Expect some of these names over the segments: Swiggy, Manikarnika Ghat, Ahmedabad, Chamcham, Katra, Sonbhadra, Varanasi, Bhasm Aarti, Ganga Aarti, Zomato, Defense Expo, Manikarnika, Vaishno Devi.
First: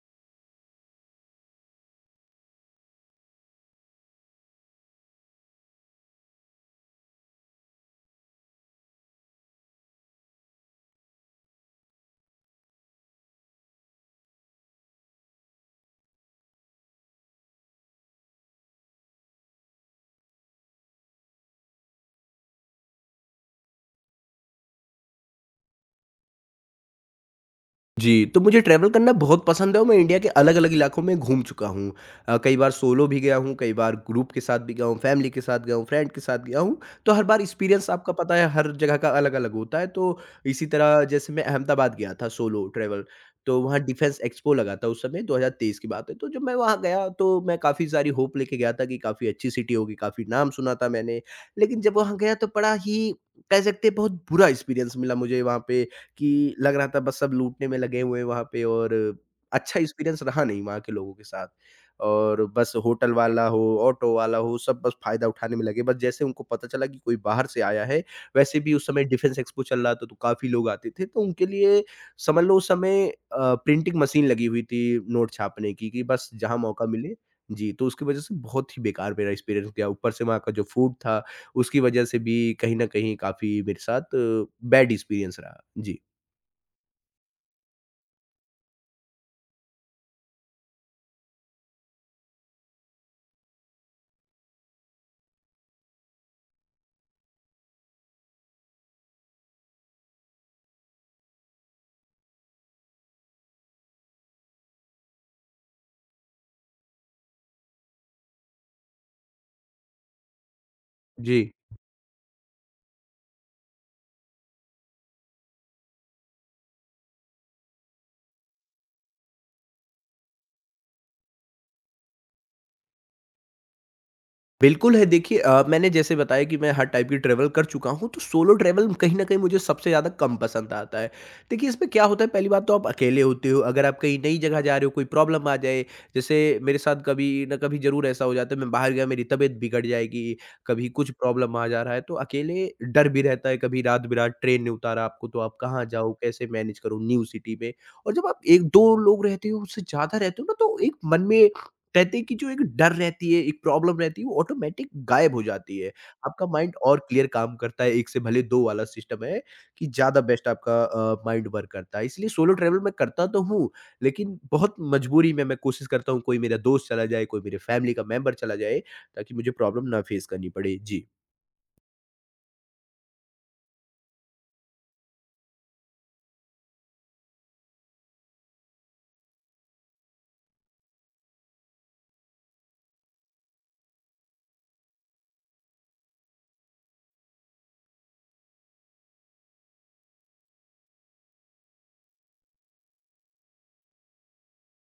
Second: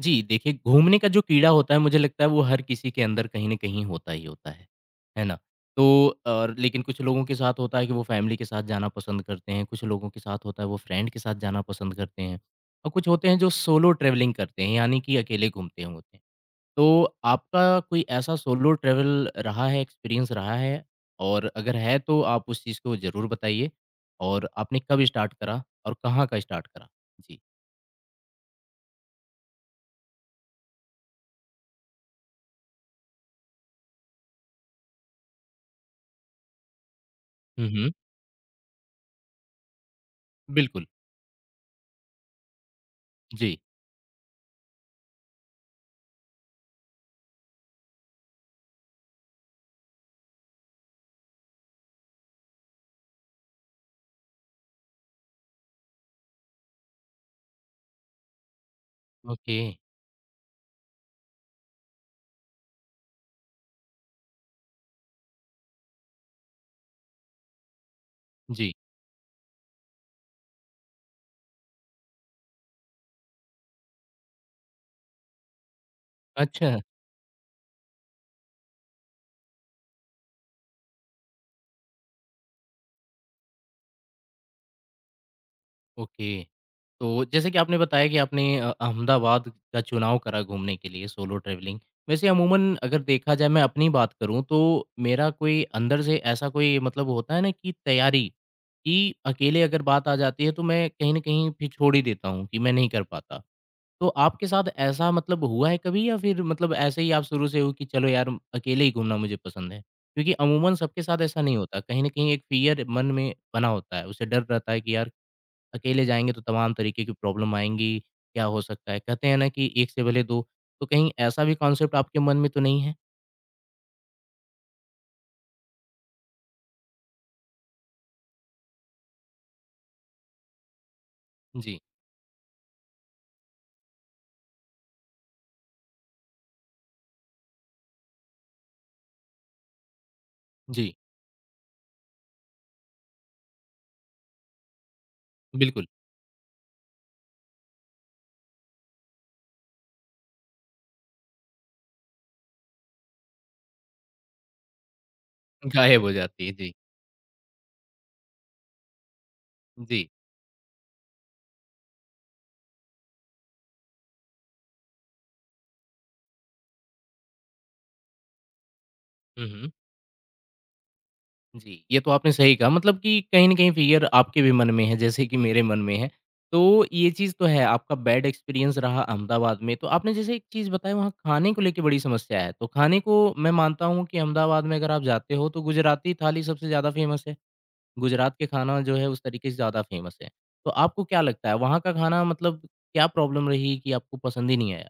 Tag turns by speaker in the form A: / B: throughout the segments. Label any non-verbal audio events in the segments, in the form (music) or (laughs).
A: जी, देखिए घूमने का जो कीड़ा होता है मुझे लगता है वो हर किसी के अंदर कहीं न कहीं होता ही होता है ना? तो और लेकिन कुछ लोगों के साथ होता है कि वो फैमिली के साथ जाना पसंद करते हैं, कुछ लोगों के साथ होता है वो फ्रेंड के साथ जाना पसंद करते हैं और कुछ होते हैं जो सोलो ट्रैवलिंग करते हैं यानी कि अकेले घूमते हैं होते हैं। तो आपका कोई ऐसा सोलो ट्रैवल रहा है, एक्सपीरियंस रहा है? और अगर है तो आप उस चीज़ को ज़रूर बताइए और आपने कब स्टार्ट करा और कहाँ का स्टार्ट करा? जी।
B: जी, तो मुझे ट्रैवल करना बहुत पसंद है और मैं इंडिया के अलग-अलग इलाकों में घूम चुका हूँ। कई बार सोलो भी गया हूँ, कई बार ग्रुप के साथ भी गया हूँ, फैमिली के साथ गया हूँ, फ्रेंड के साथ गया हूँ। तो हर बार
A: हुँ,
B: एक्सपीरियंस
A: हुँ।
B: आपका पता है हर जगह का अलग-अलग होता है। तो इसी
A: बिल्कुल।
B: तरह जैसे मैं अहमदाबाद गया था सोलो ट्रैवल,
A: जी।
B: तो वहाँ डिफेंस एक्सपो लगा था उस समय 2023 की बात है। तो जब मैं वहाँ गया तो मैं काफ़ी सारी होप लेके गया था कि काफ़ी अच्छी सिटी होगी, काफ़ी नाम सुना था मैंने। लेकिन जब वहाँ गया तो बड़ा ही कह सकते हैं बहुत बुरा एक्सपीरियंस मिला मुझे वहाँ पे। कि लग रहा था बस सब लूटने में लगे हुए हैं वहाँ पे और
A: ओके।
B: अच्छा एक्सपीरियंस रहा नहीं वहाँ के लोगों के साथ। और बस होटल वाला हो, ऑटो वाला हो, सब बस फ़ायदा उठाने में लगे। बस जैसे उनको पता चला कि कोई बाहर से आया है, वैसे
A: जी।
B: भी उस समय डिफेंस एक्सपो चल रहा था तो काफ़ी लोग आते थे। तो उनके लिए समझ लो उस समय प्रिंटिंग मशीन लगी हुई थी नोट छापने की कि बस जहाँ
A: अच्छा,
B: मौका मिले। जी, तो उसकी वज़ह से बहुत ही बेकार मेरा एक्सपीरियंस गया। ऊपर से वहाँ का जो फूड था उसकी वज़ह से भी कहीं न कहीं काफ़ी मेरे साथ बैड एक्सपीरियंस रहा। जी।
A: ओके। तो जैसे कि आपने बताया कि आपने अहमदाबाद का चुनाव करा घूमने के लिए सोलो ट्रैवलिंग। वैसे अमूमन अगर देखा जाए मैं अपनी बात करूँ तो मेरा कोई अंदर से ऐसा कोई मतलब होता है ना कि तैयारी कि अकेले अगर बात आ जाती है तो मैं कहीं न कहीं फिर छोड़ ही देता हूँ कि मैं नहीं कर पाता। तो आपके साथ ऐसा मतलब हुआ है कभी या फिर मतलब ऐसे ही आप शुरू से हो कि चलो यार अकेले ही घूमना मुझे पसंद है? क्योंकि अमूमन सबके साथ
B: जी।
A: ऐसा नहीं होता। कहीं न कहीं एक फ़ियर मन में बना होता है, उसे डर रहता है कि यार अकेले जाएँगे तो तमाम तरीके की प्रॉब्लम आएँगी, क्या हो सकता है? कहते हैं ना कि एक से भले दो, तो कहीं ऐसा भी कॉन्सेप्ट आपके मन में तो नहीं है?
B: बिल्कुल है, देखिए, मैंने जैसे बताया कि मैं हर टाइप की ट्रैवल कर चुका हूँ, तो सोलो ट्रैवल कहीं न कहीं मुझे सबसे ज़्यादा कम पसंद आता है। देखिए,
A: जी।
B: इसमें क्या होता है, पहली बात तो आप अकेले होते हो, अगर आप कहीं नई जगह जा रहे हो, कोई प्रॉब्लम आ जाए, जैसे मेरे साथ कभी न कभी ज़रूर ऐसा हो जाता है, मैं बाहर गया, मेरी तबीयत बिगड़ जाएगी, कभी
A: जी,
B: कुछ प्रॉब्लम आ जा रहा है, तो अकेले डर भी रहता है, कभी रात-बिरात ट्रेन ने उतारा आपको, तो आप कहाँ
A: बिल्कुल,
B: जाओ, कैसे मैनेज करो न्यू सिटी में। और जब आप 1-2 लोग रहते हो, उससे ज़्यादा रहते हो ना, तो एक मन में कहते हैं कि जो एक डर रहती है, एक प्रॉब्लम रहती है, वो ऑटोमैटिक गायब हो जाती है।
A: गायब हो
B: आपका
A: जाती है। जी,
B: माइंड और क्लियर काम करता है, 1 से भले 2 वाला सिस्टम है कि
A: जी।
B: ज़्यादा बेस्ट आपका माइंड वर्क करता है। इसलिए सोलो ट्रैवल मैं करता तो हूँ, लेकिन बहुत मजबूरी में मैं कोशिश करता हूँ कोई मेरा दोस्त चला जाए, कोई मेरे फैमिली का मेंबर चला जाए, ताकि
A: हुँ,
B: मुझे
A: हुँ।
B: प्रॉब्लम ना फेस करनी पड़े। जी।
A: जी, ये तो आपने सही कहा मतलब कि कहीं न कहीं फ़ियर आपके भी मन में है, जैसे कि मेरे मन में है। तो ये चीज़ तो है, आपका बैड एक्सपीरियंस रहा अहमदाबाद में। तो आपने जैसे एक चीज़ बताई वहाँ खाने को लेके बड़ी समस्या है, तो खाने को मैं मानता हूँ कि अहमदाबाद में अगर आप जाते हो तो गुजराती थाली सबसे ज़्यादा फ़ेमस है। गुजरात के खाना जो है उस तरीके से ज़्यादा फ़ेमस है। तो आपको क्या लगता है वहाँ का खाना मतलब क्या प्रॉब्लम रही कि आपको पसंद ही नहीं आया?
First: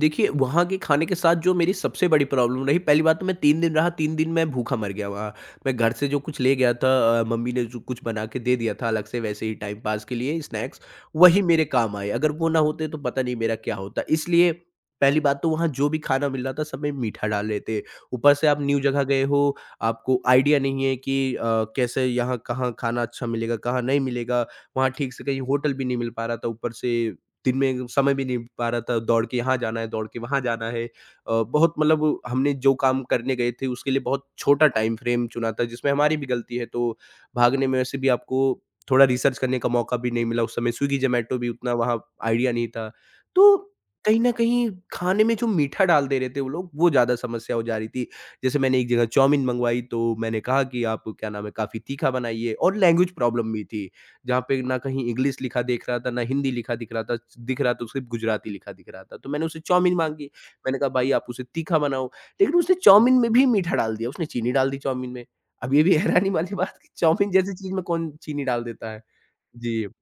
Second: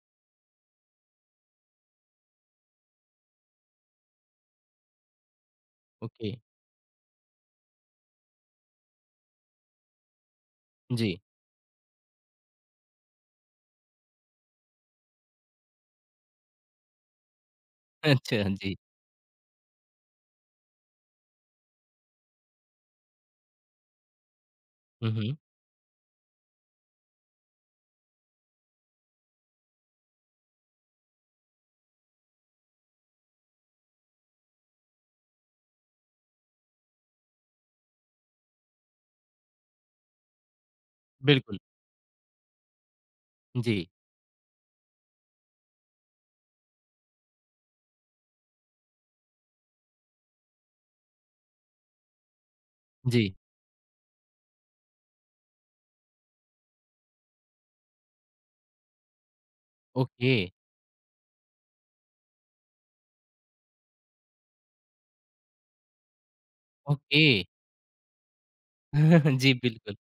B: देखिए, वहाँ के खाने के साथ जो मेरी सबसे बड़ी प्रॉब्लम रही, पहली बात तो मैं 3 दिन रहा, 3 दिन मैं भूखा मर गया वहाँ। मैं घर से जो
A: ओके,
B: कुछ ले गया था, मम्मी ने जो कुछ बना के दे दिया था अलग से वैसे ही टाइम पास के लिए स्नैक्स,
A: जी।
B: वही मेरे काम आए। अगर वो ना होते तो पता नहीं मेरा क्या होता। इसलिए पहली बात तो वहाँ जो भी खाना मिल रहा था सब में मीठा डाल रहे थे।
A: (laughs)
B: ऊपर
A: अच्छा,
B: से आप
A: जी।
B: न्यू जगह गए हो, आपको आइडिया नहीं है कि कैसे यहाँ कहाँ खाना अच्छा मिलेगा, कहाँ नहीं मिलेगा। वहाँ
A: हुँ,
B: ठीक से
A: हुँ।
B: कहीं होटल भी नहीं मिल पा रहा था, ऊपर से दिन में समय भी नहीं पा रहा था, दौड़ के यहाँ जाना है, दौड़ के वहाँ जाना है। बहुत मतलब हमने जो काम करने गए थे उसके लिए बहुत छोटा टाइम फ्रेम चुना था जिसमें हमारी भी गलती है, तो भागने में वैसे भी आपको थोड़ा रिसर्च करने का मौका भी नहीं मिला उस समय, स्विगी, ज़ोमैटो भी
A: बिल्कुल।
B: उतना वहाँ आइडिया नहीं था। तो
A: जी,
B: कहीं न कहीं खाने में जो मीठा डाल दे रहे थे वो लोग, वो ज़्यादा समस्या हो जा रही थी। जैसे मैंने एक जगह चाउमीन मँगवाई तो मैंने कहा कि आप क्या नाम है काफ़ी तीखा बनाइए और लैंग्वेज
A: जी।
B: प्रॉब्लम भी थी। जहाँ पे ना कहीं इंग्लिश लिखा दिख रहा था, ना हिंदी लिखा दिख रहा था सिर्फ़ गुजराती लिखा दिख रहा था। तो मैंने उससे चाउमीन माँगी,
A: ओके,
B: मैंने कहा भाई आप उसे तीखा बनाओ, लेकिन उसने चाउमीन में भी मीठा डाल दिया, उसने चीनी डाल दी चाउमीन में। अब ये भी हैरानी वाली बात कि
A: ओके।
B: चाउमीन जैसी चीज़ में कौन चीनी डाल देता है?
A: (laughs) जी,
B: जी,
A: बिल्कुल।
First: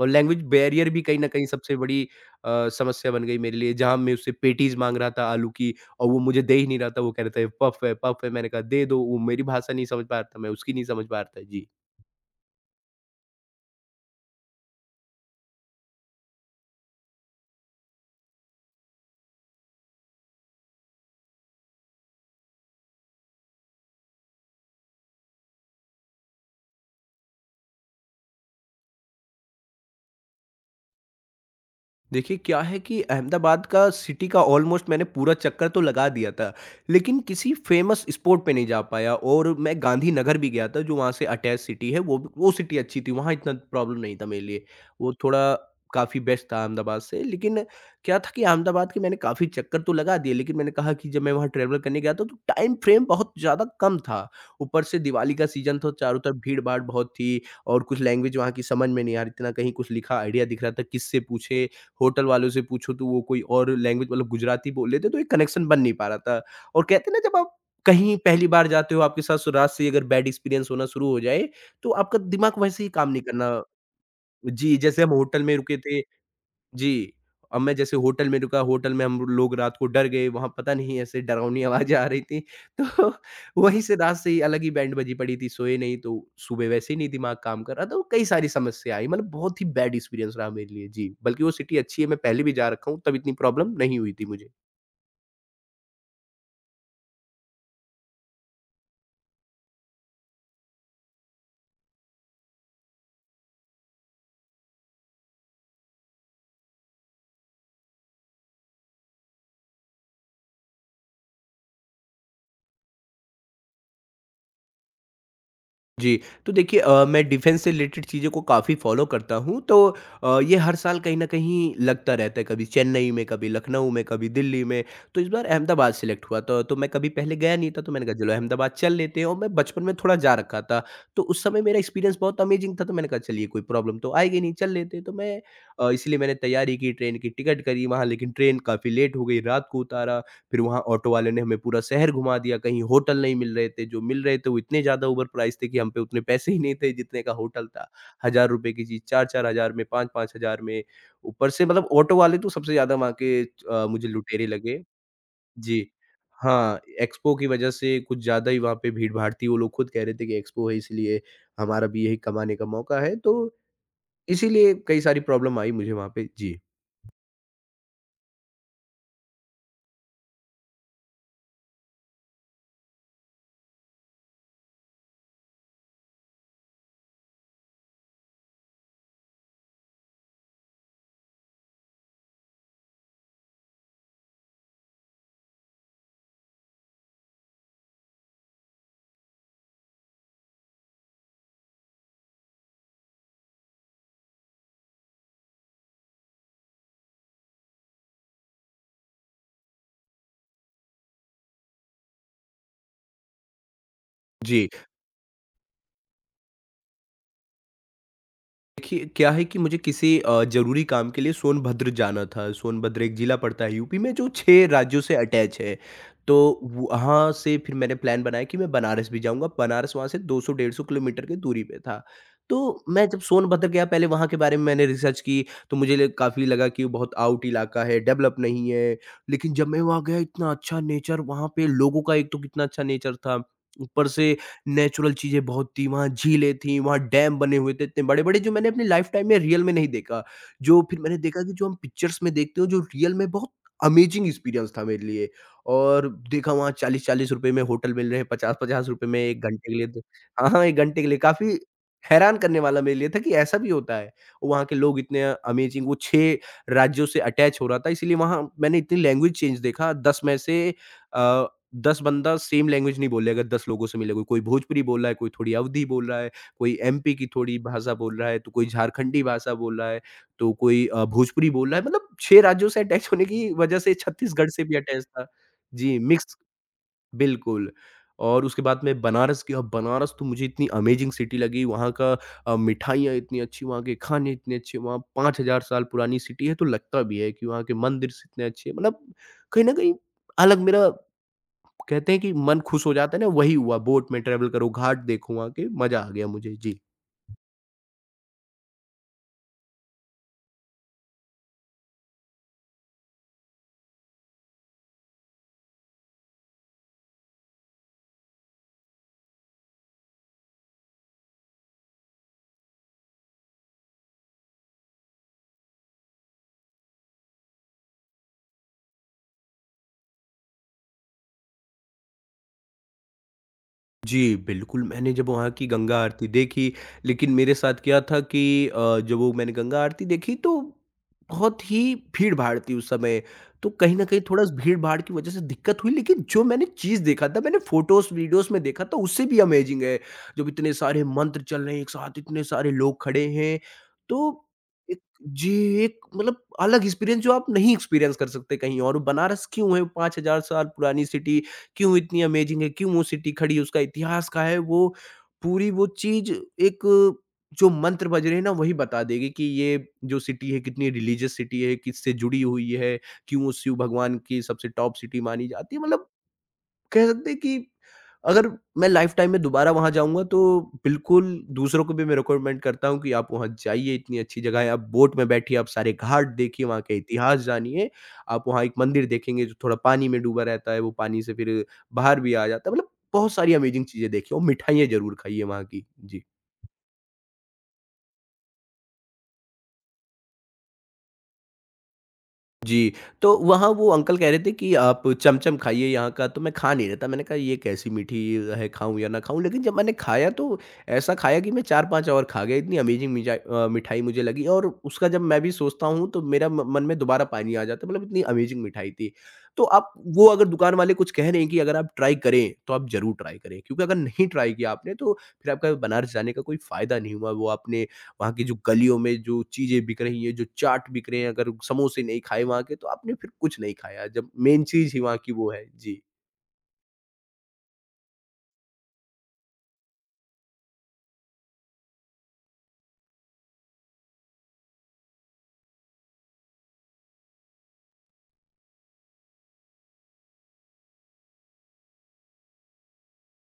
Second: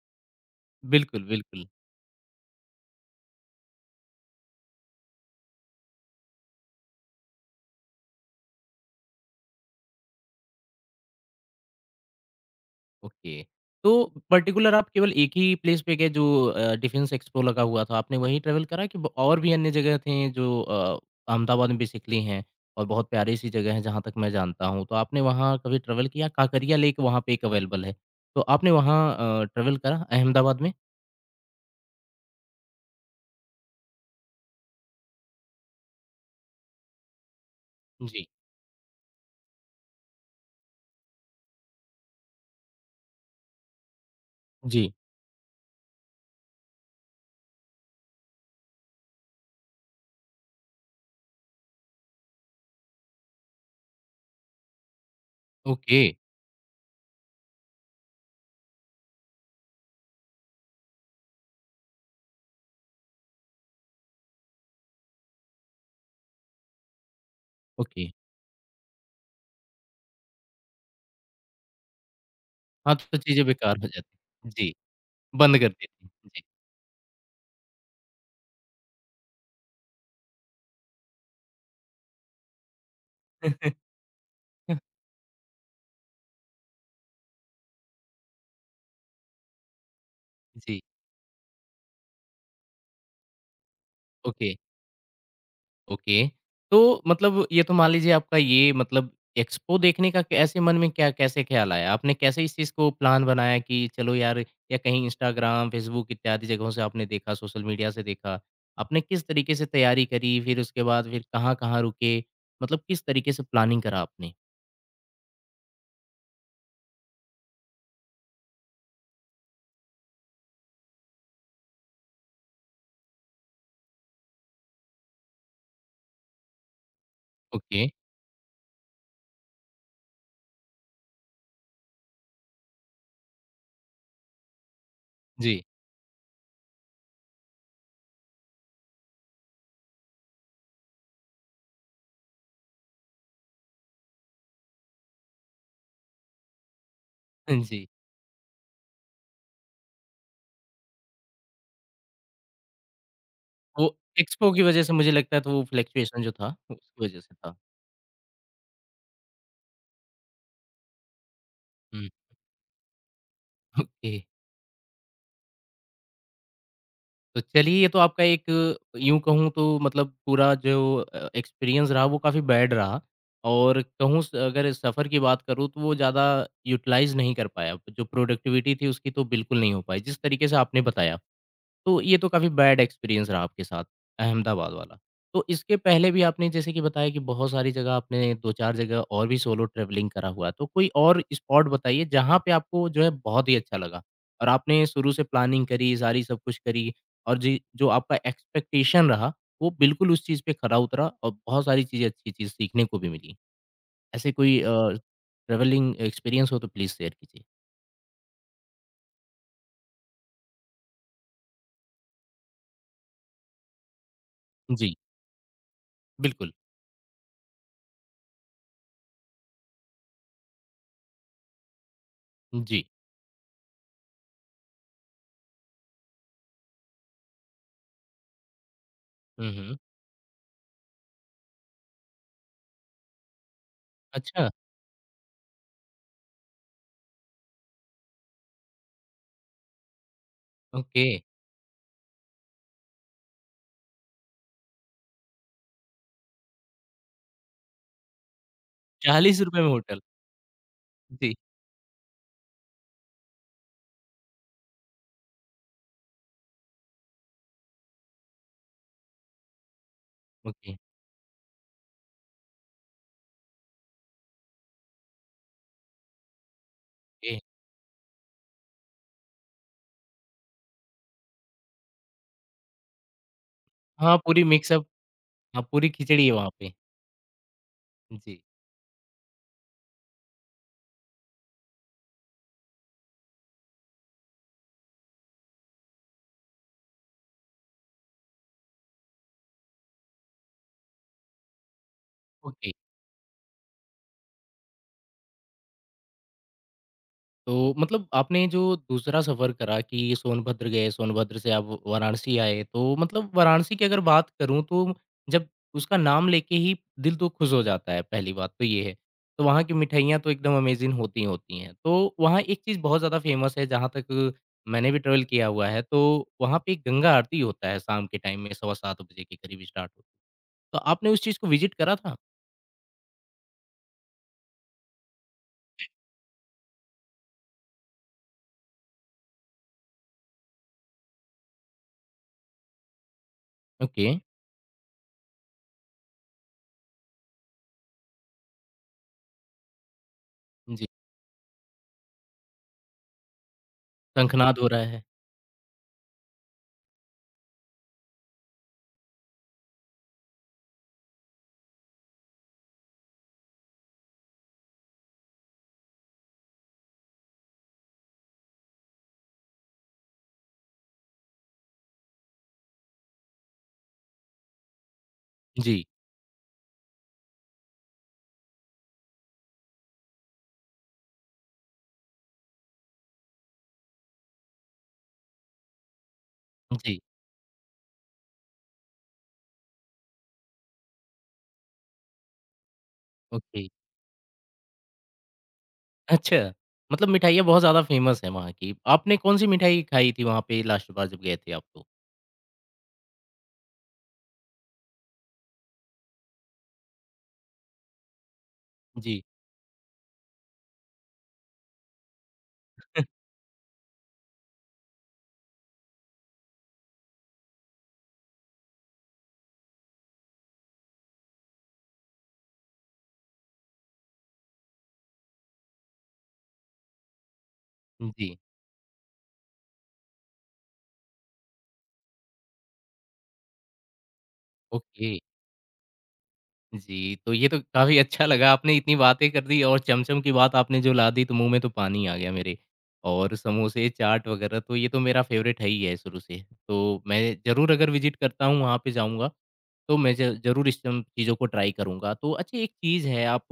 B: और लैंग्वेज बैरियर भी कहीं
A: बिल्कुल,
B: न कहीं
A: बिल्कुल।
B: सबसे बड़ी समस्या बन गई मेरे लिए, जहाँ मैं उससे पैटीज़ माँग रहा था आलू की और वो मुझे दे ही नहीं रहा था, वो कह रहा था पफ है, मैंने कहा दे दो, वो मेरी भाषा नहीं समझ पा रहा था, मैं उसकी नहीं समझ पा रहा था। जी।
A: ओके। तो पर्टिकुलर आप केवल एक ही प्लेस पे गए जो डिफेंस एक्सपो लगा हुआ था, आपने वहीं ट्रैवल करा कि ब और भी अन्य जगह थीं जो अहमदाबाद में बेसिकली हैं और बहुत प्यारी-सी जगह है जहाँ तक मैं जानता हूँ। तो आपने वहाँ कभी ट्रैवल किया? काकरिया लेक वहाँ पे एक अवेलेबल है। तो आपने वहाँ ट्रैवल करा अहमदाबाद में?
B: देखिए क्या है कि अहमदाबाद का सिटी का ऑलमोस्ट मैंने पूरा चक्कर तो लगा दिया था, लेकिन किसी फेमस
A: जी,
B: स्पॉट पे नहीं जा पाया और मैं गांधीनगर भी गया था जो वहाँ से अटैच सिटी है, वो सिटी अच्छी थी, वहाँ इतना प्रॉब्लम नहीं था मेरे लिए।
A: जी।
B: वो थोड़ा काफ़ी बेस्ट था अहमदाबाद से, लेकिन क्या था कि अहमदाबाद के मैंने काफ़ी चक्कर तो लगा दिए, लेकिन मैंने कहा कि जब मैं वहाँ ट्रैवल करने गया था तो टाइम फ्रेम बहुत ज़्यादा कम था। ऊपर से दिवाली का सीज़न था,
A: ओके,
B: चारों तरफ भीड़ भाड़ बहुत थी और कुछ लैंग्वेज वहाँ की समझ में नहीं आ रही थी, ना कहीं कुछ लिखा आइडिया दिख रहा था, किससे पूछे, होटल वालों से पूछो तो वो कोई और लैंग्वेज मतलब गुजराती बोल रहे थे, तो एक कनेक्शन बन नहीं पा रहा था। और कहते हैं ना जब आप
A: ओके।
B: कहीं पहली बार जाते हो आपके साथ शुरुआत से ही अगर बैड एक्सपीरियंस होना शुरू हो जाए, तो आपका दिमाग वैसे ही
A: हाँ,
B: काम
A: तो
B: नहीं
A: चीज़ें
B: करना।
A: बेकार हो जाती हैं। जी,
B: जी, जैसे हम होटल में
A: बंद कर
B: रुके थे।
A: देती हैं। जी।
B: जी, अब मैं जैसे होटल में रुका, होटल में हम लोग रात को डर गए, वहाँ पता नहीं ऐसे डरावनी आवाज़ें आ रही थी। (laughs) तो
A: (laughs)
B: वहीं से रात से ही अलग ही बैंड बजी पड़ी थी, सोए नहीं, तो सुबह वैसे ही नहीं दिमाग काम कर रहा था, तो कई सारी समस्या आई मतलब बहुत ही बैड एक्सपीरियंस रहा मेरे
A: जी,
B: लिए। जी, बल्कि वो सिटी अच्छी है, मैं पहले भी जा रखा हूँ, तब इतनी प्रॉब्लम नहीं हुई थी मुझे।
A: ओके। ओके। तो मतलब ये तो मान लीजिए आपका ये मतलब एक्सपो देखने का ऐसे मन में क्या कैसे ख़्याल आया? आपने कैसे इस चीज़ को प्लान बनाया कि चलो यार या कहीं इंस्टाग्राम, फ़ेसबुक इत्यादि जगहों से आपने देखा, सोशल मीडिया से देखा। आपने किस तरीके से तैयारी करी? फिर उसके बाद फिर कहाँ-कहाँ रुके? मतलब किस तरीके से प्लानिंग करा आपने?
B: जी, तो देखिए, मैं डिफेंस से रिलेटेड चीज़ों को काफ़ी फ़ॉलो करता हूँ, तो ये हर साल कहीं न कहीं लगता रहता है, कभी चेन्नई में, कभी लखनऊ में, कभी दिल्ली में। तो इस बार अहमदाबाद सेलेक्ट हुआ था, तो मैं कभी पहले गया नहीं था,
A: ओके,
B: तो मैंने कहा, "चलो अहमदाबाद चल लेते हैं।" और मैं बचपन में थोड़ा जा रखा था, तो उस समय मेरा एक्सपीरियंस बहुत अमेज़िंग था, तो मैंने कहा, "चलिए, कोई प्रॉब्लम तो आएगी नहीं, चल लेते हैं।" तो
A: जी।
B: इसलिए मैंने तैयारी की, ट्रेन की टिकट करी वहाँ, लेकिन ट्रेन काफ़ी लेट हो गई, रात को उतारा। फिर वहाँ ऑटो वाले ने हमें पूरा शहर घुमा दिया, कहीं होटल नहीं मिल रहे थे, जो मिल रहे थे वो इतने ज़्यादा ओवर प्राइस थे कि हम पे उतने पैसे ही नहीं थे जितने का
A: (laughs) हाँ
B: होटल
A: जी।
B: था। ₹1000 की चीज़ 4-4000 में, 5-5000 में, ऊपर से मतलब ऑटो वाले तो सबसे ज़्यादा वहाँ के,
A: वो
B: मुझे लुटेरे
A: एक्सपो की
B: लगे।
A: वज़ह से मुझे लगता है तो वो
B: जी।
A: फ्लक्चुएशन जो था,
B: हाँ,
A: उसकी वज़ह
B: एक्सपो
A: से
B: की
A: था।
B: वजह से कुछ ज़्यादा ही वहाँ पे भीड़-भाड़ थी, वो लोग खुद कह रहे थे कि एक्सपो है इसलिए हमारा भी
A: हुँ,
B: यही कमाने का मौका है, तो
A: (laughs) ओके।
B: इसीलिए कई सारी प्रॉब्लम आई मुझे वहाँ पे। जी।
A: तो चलिए ये तो आपका एक यूँ कहूँ तो मतलब पूरा जो एक्सपीरियंस रहा वो काफ़ी बैड रहा और कहूँ स अगर सफ़र की बात करूँ तो वो ज़्यादा यूटिलाइज़ नहीं कर पाया, जो प्रोडक्टिविटी थी उसकी तो बिल्कुल नहीं हो पाई, जिस तरीके से आपने बताया। तो ये तो काफ़ी बैड एक्सपीरियंस रहा आपके साथ, अहमदाबाद वाला। तो इसके पहले भी आपने जैसे कि बताया कि बहुत सारी जगह आपने 2-4 जगह और भी सोलो ट्रैवलिंग करा हुआ है, तो कोई और स्पॉट बताइए जहाँ पे आपको जो है बहुत ही अच्छा लगा और आपने शुरू से प्लानिंग करी, सारी सब कुछ करी और जी जो आपका एक्सपेक्टेशन रहा, वो बिल्कुल उस चीज़ पे खरा उतरा और बहुत सारी चीज़ें अच्छी चीज़ सीखने को भी मिली। ऐसे कोई
B: जी।
A: ट्रैवलिंग एक्सपीरियंस हो तो प्लीज़ शेयर कीजिए?
B: देखिए, क्या है कि मुझे किसी ज़रूरी काम के लिए सोनभद्र जाना था। सोनभद्र एक ज़िला पड़ता है यूपी में जो 6
A: जी,
B: राज्यों से अटैच है। तो
A: बिल्कुल।
B: वहाँ से फिर मैंने प्लान बनाया कि मैं बनारस भी जाऊँगा। बनारस वहाँ से 200 डेढ़ सौ किलोमीटर की दूरी पे था।
A: जी।
B: तो मैं जब सोनभद्र गया पहले वहाँ के बारे में मैंने रिसर्च की तो मुझे ल काफ़ी लगा कि वो बहुत आउट इलाका है, डेवलप नहीं है।
A: हुँ,
B: लेकिन जब
A: हुँ।
B: मैं वहाँ गया इतना अच्छा नेचर वहाँ पे लोगों का, एक तो कितना अच्छा नेचर था। ऊपर से
A: अच्छा,
B: नेचुरल चीज़ें बहुत थी, वहाँ झीलें थी, वहाँ डैम बने हुए थे इतने बड़े-बड़े जो मैंने अपनी लाइफ टाइम में रियल में नहीं देखा। जो फिर
A: ओके।
B: मैंने देखा कि जो हम पिक्चर्स में देखते हो जो रियल में बहुत अमेज़िंग एक्सपीरियंस था मेरे लिए। और देखा वहाँ 40-40 रुपए में होटल मिल रहे हैं, 50-50 रुपए में 1
A: ₹40 में
B: घंटे के लिए, तो
A: होटल।
B: हाँ, हाँ, 1 घंटे के लिए
A: जी,
B: काफ़ी हैरान करने वाला मेरे लिए था कि ऐसा भी होता है। वहाँ के लोग इतने अमेज़िंग, वो 6 राज्यों से अटैच हो रहा था इसलिए वहाँ मैंने इतनी लैंग्वेज चेंज देखा, 10 में से
A: ओके,
B: अ 10 बंदा सेम लैंग्वेज नहीं बोल रहा है, अगर 10 लोगों से मिलोगे, कोई भोजपुरी बोल रहा है, कोई थोड़ी अवधी बोल रहा है, कोई एमपी की
A: ओके।
B: थोड़ी भाषा बोल रहा है, तो कोई झारखंडी भाषा बोल रहा है, तो कोई भोजपुरी बोल रहा है, मतलब 6 राज्यों से अटैच होने की वजह से
A: हाँ, पूरी
B: छत्तीसगढ़ से भी
A: मिक्सअप
B: अटैच था।
A: हाँ, पूरी
B: जी,
A: खिचड़ी है
B: मिक्स
A: वहाँ पे।
B: बिल्कुल।
A: जी,
B: और उसके बाद मैं बनारस गया, बनारस तो मुझे इतनी अमेजिंग सिटी लगी, वहाँ का मिठाइयाँ इतनी अच्छी, वहाँ के खाने इतने अच्छे, वहाँ 5000 साल पुरानी सिटी है, तो लगता भी है कि वहाँ के मंदिर स इतने अच्छे हैं, मतलब कहीं न कहीं अलग मेरा कहते हैं कि मन
A: ओके।
B: खुश हो जाता है ना, वही हुआ, बोट में ट्रैवल करो, घाट देखो वहाँ के, मज़ा आ गया मुझे। जी।
A: तो मतलब आपने जो दूसरा सफ़र करा कि सोनभद्र गए, सोनभद्र से आप वाराणसी आए, तो मतलब वाराणसी की अगर बात करूँ तो जब उसका नाम लेके ही दिल तो खुश हो जाता है, पहली बात तो ये है। तो वहाँ की मिठाइयाँ तो एकदम अमेज़िंग होती ही होती हैं। तो वहाँ एक चीज़ बहुत ज़्यादा फ़ेमस है, जहाँ तक मैंने भी ट्रैवल किया हुआ है, तो वहाँ पे गंगा आरती होता है शाम के टाइम में सवा 7 बजे के करीब स्टार्ट तो आपने उस चीज़ को विज़िट करा था?
B: जी, बिल्कुल, मैंने जब वहाँ की गंगा आरती देखी, लेकिन मेरे साथ क्या था कि जब वो मैंने गंगा आरती देखी तो बहुत ही भीड़-भाड़ थी उस समय, तो कहीं न
A: ओके,
B: कहीं थोड़ा भीड़-भाड़ की वजह से दिक्कत हुई लेकिन जो मैंने चीज़ देखा था, मैंने फ़ोटोज़, वीडियोज़ में देखा था उससे भी अमेज़िंग है। जब इतने
A: जी।
B: सारे मंत्र चल रहे हैं एक साथ, इतने सारे लोग खड़े हैं, तो
A: शंखनाद हो रहा
B: एक
A: है।
B: जी, एक मतलब अलग एक्सपीरियंस जो आप नहीं एक्सपीरियंस कर सकते कहीं और। बनारस क्यों है 5000 साल पुरानी सिटी क्यों इतनी अमेजिंग है, क्यों वो सिटी खड़ी है, उसका इतिहास क्या है, वो पूरी वो चीज़ एक जो मंत्र बज रहे हैं ना, वही बता देगी कि ये जो सिटी है, कितनी रिलीजियस सिटी है, किससे जुड़ी हुई है, क्यों वो शिव भगवान की सबसे टॉप सिटी मानी जाती है।
A: जी,
B: मतलब कह सकते हैं कि अगर मैं लाइफ़टाइम में दोबारा वहाँ जाऊँगा तो बिल्कुल दूसरों को भी मैं रिकमेंड करता हूँ कि आप वहाँ जाइए, इतनी अच्छी जगह है, आप बोट में बैठिए, आप सारे घाट देखिए, वहाँ का
A: जी,
B: इतिहास जानिए, आप वहाँ एक मंदिर देखेंगे जो थोड़ा पानी में डूबा रहता है, वो पानी से फिर बाहर भी आ जाता है, मतलब बहुत सारी
A: ओके।
B: अमेज़िंग चीज़ें देखिए और मिठाइयाँ ज़रूर खाइए वहाँ की। जी।
A: अच्छा, मतलब मिठाइयाँ बहुत ज़्यादा फ़ेमस हैं वहाँ की। आपने कौन-सी मिठाई खाई थी वहाँ पे लास्ट बार जब गए थे आप तो?
B: जी, तो वहाँ वो अंकल कह रहे थे कि आप चमचम खाइए यहाँ का, तो मैं खा नहीं रहा था। मैंने कहा ये कैसी मीठी है, खाऊँ या ना
A: जी,
B: खाऊँ? लेकिन जब मैंने खाया तो ऐसा खाया कि मैं 4-5 और खा गया, इतनी अमेज़िंग मिठाई मुझे लगी और उसका जब मैं भी सोचता हूँ तो मेरा म मन में दोबारा पानी आ जाता है, मतलब इतनी अमेज़िंग मिठाई थी। तो आप वो अगर दुकान वाले कुछ कह रहे हैं कि अगर आप ट्राई करें, तो आप ज़रूर ट्राई करें क्योंकि अगर नहीं ट्राई किया आपने तो फिर आपका बनारस जाने का कोई फ़ायदा नहीं हुआ, वो आपने वहाँ
A: जी,
B: की जो गलियों में जो चीज़ें बिक रही हैं, जो चाट बिक रहे हैं, अगर समोसे नहीं खाए वहाँ के तो आपने फिर कुछ नहीं खाया जब मेन चीज़ ही
A: ओके।
B: वहाँ की वो है। जी।
A: जी, तो ये तो काफ़ी अच्छा लगा आपने इतनी बातें कर दी और चमचम की बात आपने जो ला दी तो मुँह में तो पानी आ गया मेरे। और समोसे, चाट वग़ैरह तो ये तो मेरा फ़ेवरेट है ही है शुरू से। तो मैं ज़रूर अगर विज़िट करता हूँ वहाँ पे जाऊँगा, तो मैं ज ज़रूर इस चम चीज़ों को ट्राई करूँगा। तो अच्छा एक चीज़ है आप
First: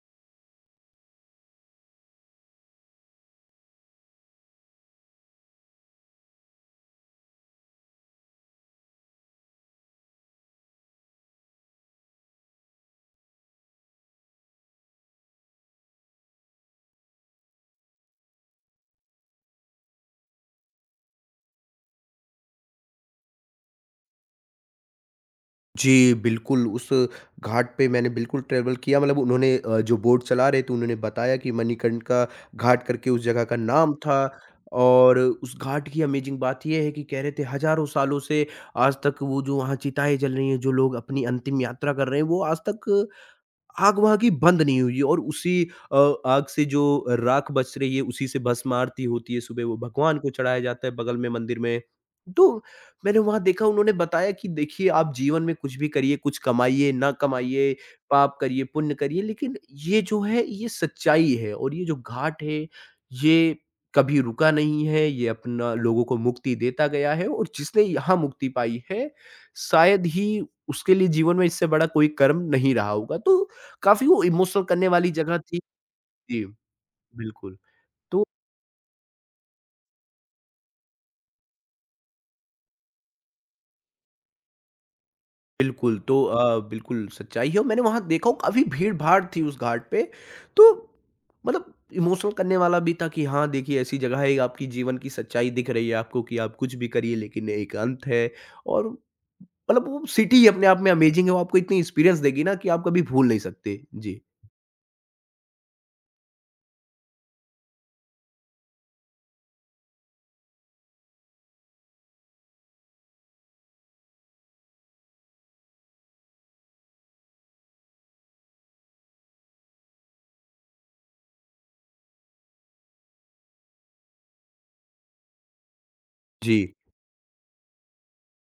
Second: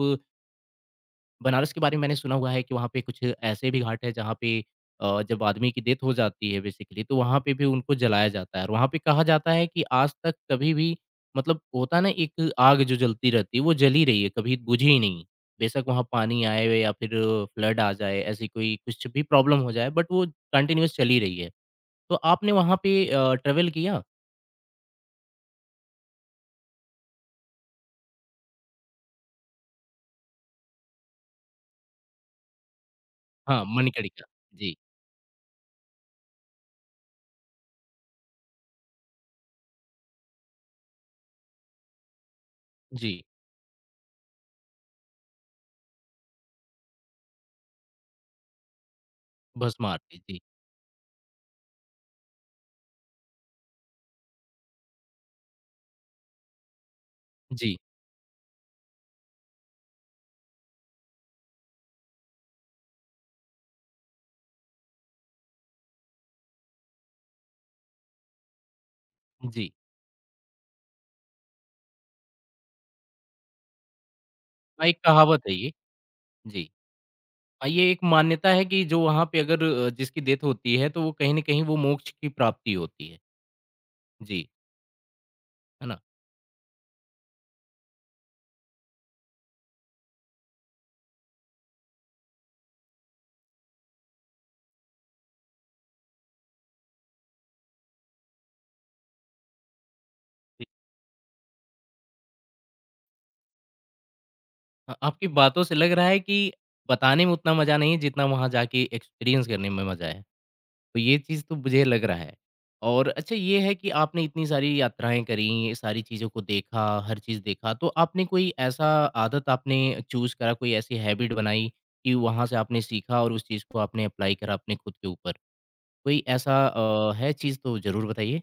A: बनारस के बारे में मैंने सुना हुआ है कि वहाँ पे कुछ ऐसे भी घाट हैं जहाँ पे जब आदमी की डेथ हो जाती है बेसिकली तो वहाँ पे भी उनको जलाया जाता है और वहाँ पे कहा जाता है कि आज तक कभी भी मतलब होता है ना एक आग जो जलती रहती है वो जली रही है कभी बुझी ही नहीं बेशक वहाँ पानी आए हुए या फिर फ्लड आ जाए ऐसी कोई कुछ भी प्रॉब्लम हो जाए बट वो कंटिन्यूस चली रही है तो आपने वहाँ पे ट्रेवल किया
B: जी, बिल्कुल उस घाट पे मैंने बिल्कुल ट्रैवल किया मतलब उन्होंने जो बोट चला रहे थे उन्होंने बताया कि मणिकर्णिका घाट करके उस जगह का
A: हाँ
B: नाम था
A: मणिकर्णिका जी
B: और उस घाट की अमेजिंग बात ये है कि कह रहे थे हज़ारों सालों से आज तक वो जो वहाँ चिताएँ जल रही हैं, जो लोग अपनी अंतिम यात्रा कर रहे हैं, वो आज तक
A: जी
B: आग वहाँ की बंद नहीं हुई है और उसी अ, आग से जो राख बच रही है उसी से भस्म आरती होती है, सुबह वो
A: भस्म
B: भगवान
A: आरती
B: को
A: जी
B: चढ़ाया जाता है बगल में मंदिर में। तो मैंने वहाँ देखा उन्होंने बताया कि देखिए आप जीवन में कुछ भी करिए, कुछ कमाइए, ना कमाइए,
A: जी
B: पाप करिए, पुण्य करिए लेकिन ये जो है ये सच्चाई है और ये जो घाट है ये कभी रुका नहीं है, ये अपना लोगों को मुक्ति देता गया है और जिसने यहाँ मुक्ति पाई है
A: जी
B: शायद ही उसके लिए जीवन में इससे बड़ा कोई कर्म नहीं रहा होगा। तो काफ़ी वो इमोशनल
A: हाँ,
B: करने
A: एक
B: वाली जगह
A: कहावत है
B: थी।
A: ये
B: जी,
A: जी
B: बिल्कुल।
A: ये एक
B: तो
A: मान्यता है कि जो वहाँ पे अगर जिसकी डेथ होती है, तो वो कहीं न कहीं वो मोक्ष की प्राप्ति होती है। जी, है
B: बिल्कुल,
A: ना?
B: तो बिल्कुल सच्चाई है और मैंने वहाँ देखा वो काफ़ी भीड़-भाड़ थी उस घाट पे। तो मतलब इमोशनल करने वाला भी था कि हाँ, देखिए ऐसी जगह है, आपकी जीवन की सच्चाई दिख रही है आपको कि आप कुछ भी करिए लेकिन एक अंत है और मतलब वो सिटी ही
A: जी।
B: अपने आप में अमेज़िंग है, वो आपको इतनी एक्सपीरियंस देगी ना कि आप कभी भूल नहीं सकते। जी।
A: आपकी बातों से लग रहा है कि बताने में उतना मज़ा नहीं है, जितना वहाँ जाके एक्सपीरियंस करने में मज़ा है। तो ये चीज़ तो मुझे लग रहा है। और अच्छा ये है कि आपने इतनी सारी यात्राएँ करी, ये सारी चीज़ों को देखा, हर चीज़ देखा, तो आपने कोई ऐसा आदत आपने चूज़ करा, कोई ऐसी हैबिट बनाई कि वहाँ से आपने सीखा और उस चीज़ को आपने अप्लाई करा अपने खुद के ऊपर? कोई
B: जी।
A: ऐसा है चीज़ तो ज़रूर बताइए।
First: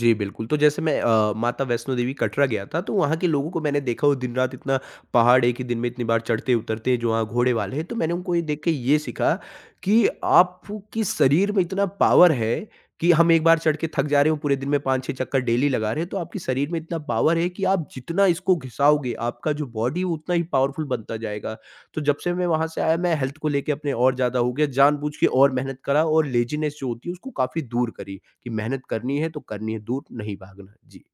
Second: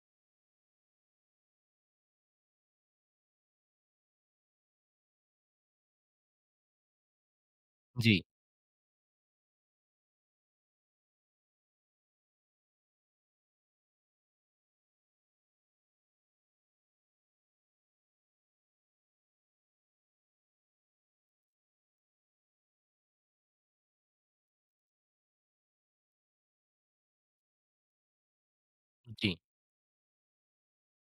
B: जी, बिल्कुल। तो जैसे मैं माता वैष्णो देवी कटरा गया था, तो वहाँ के लोगों को मैंने देखा वो दिन-रात इतना पहाड़ एक ही दिन में इतनी बार चढ़ते-उतरते हैं, जो वहाँ घोड़े वाले हैं। तो मैंने
A: जी,
B: उनको ये देख के ये सीखा कि आपके शरीर में इतना पावर है कि हम एक बार चढ़ के थक जा रहे हो, पूरे दिन में 5-6 चक्कर डेली लगा रहे हैं, तो आपके शरीर में इतना पावर है कि आप जितना इसको घिसाओगे, आपका जो बॉडी है, वो उतना ही पावरफुल बनता जाएगा। तो जब से मैं वहाँ से आया, मैं हेल्थ को लेके अपने और ज़्यादा हो गया, जानबूझ के और मेहनत करा और लेज़ीनेस जो होती है, उसको काफ़ी दूर करी। कि मेहनत करनी है
A: जी,
B: तो करनी है, दूर नहीं भागना। जी।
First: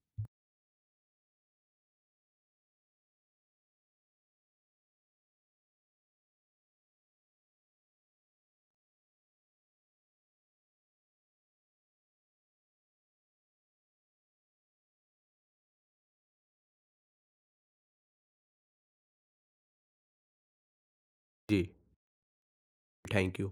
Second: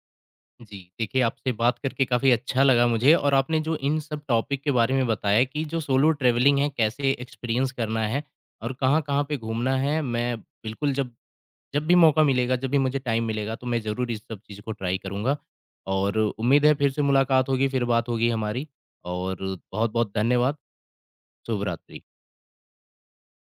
A: जी। देखिए, आपसे बात करके काफ़ी अच्छा लगा मुझे और आपने जो इन सब टॉपिक के बारे में बताया कि जो सोलो ट्रैवलिंग है, कैसे एक्सपीरियंस करना है और कहाँ-कहाँ पे घूमना है। मैं बिल्कुल जब जब भी मौका मिलेगा, जब भी मुझे टाइम मिलेगा, तो मैं ज़रूर इस सब चीज़ को ट्राई करूँगा और उम्मीद है फिर से मुलाकात होगी, फिर बात होगी हमारी और बहुत-बहुत धन्यवाद।
B: जी,
A: शुभ रात्रि।
B: Thank you.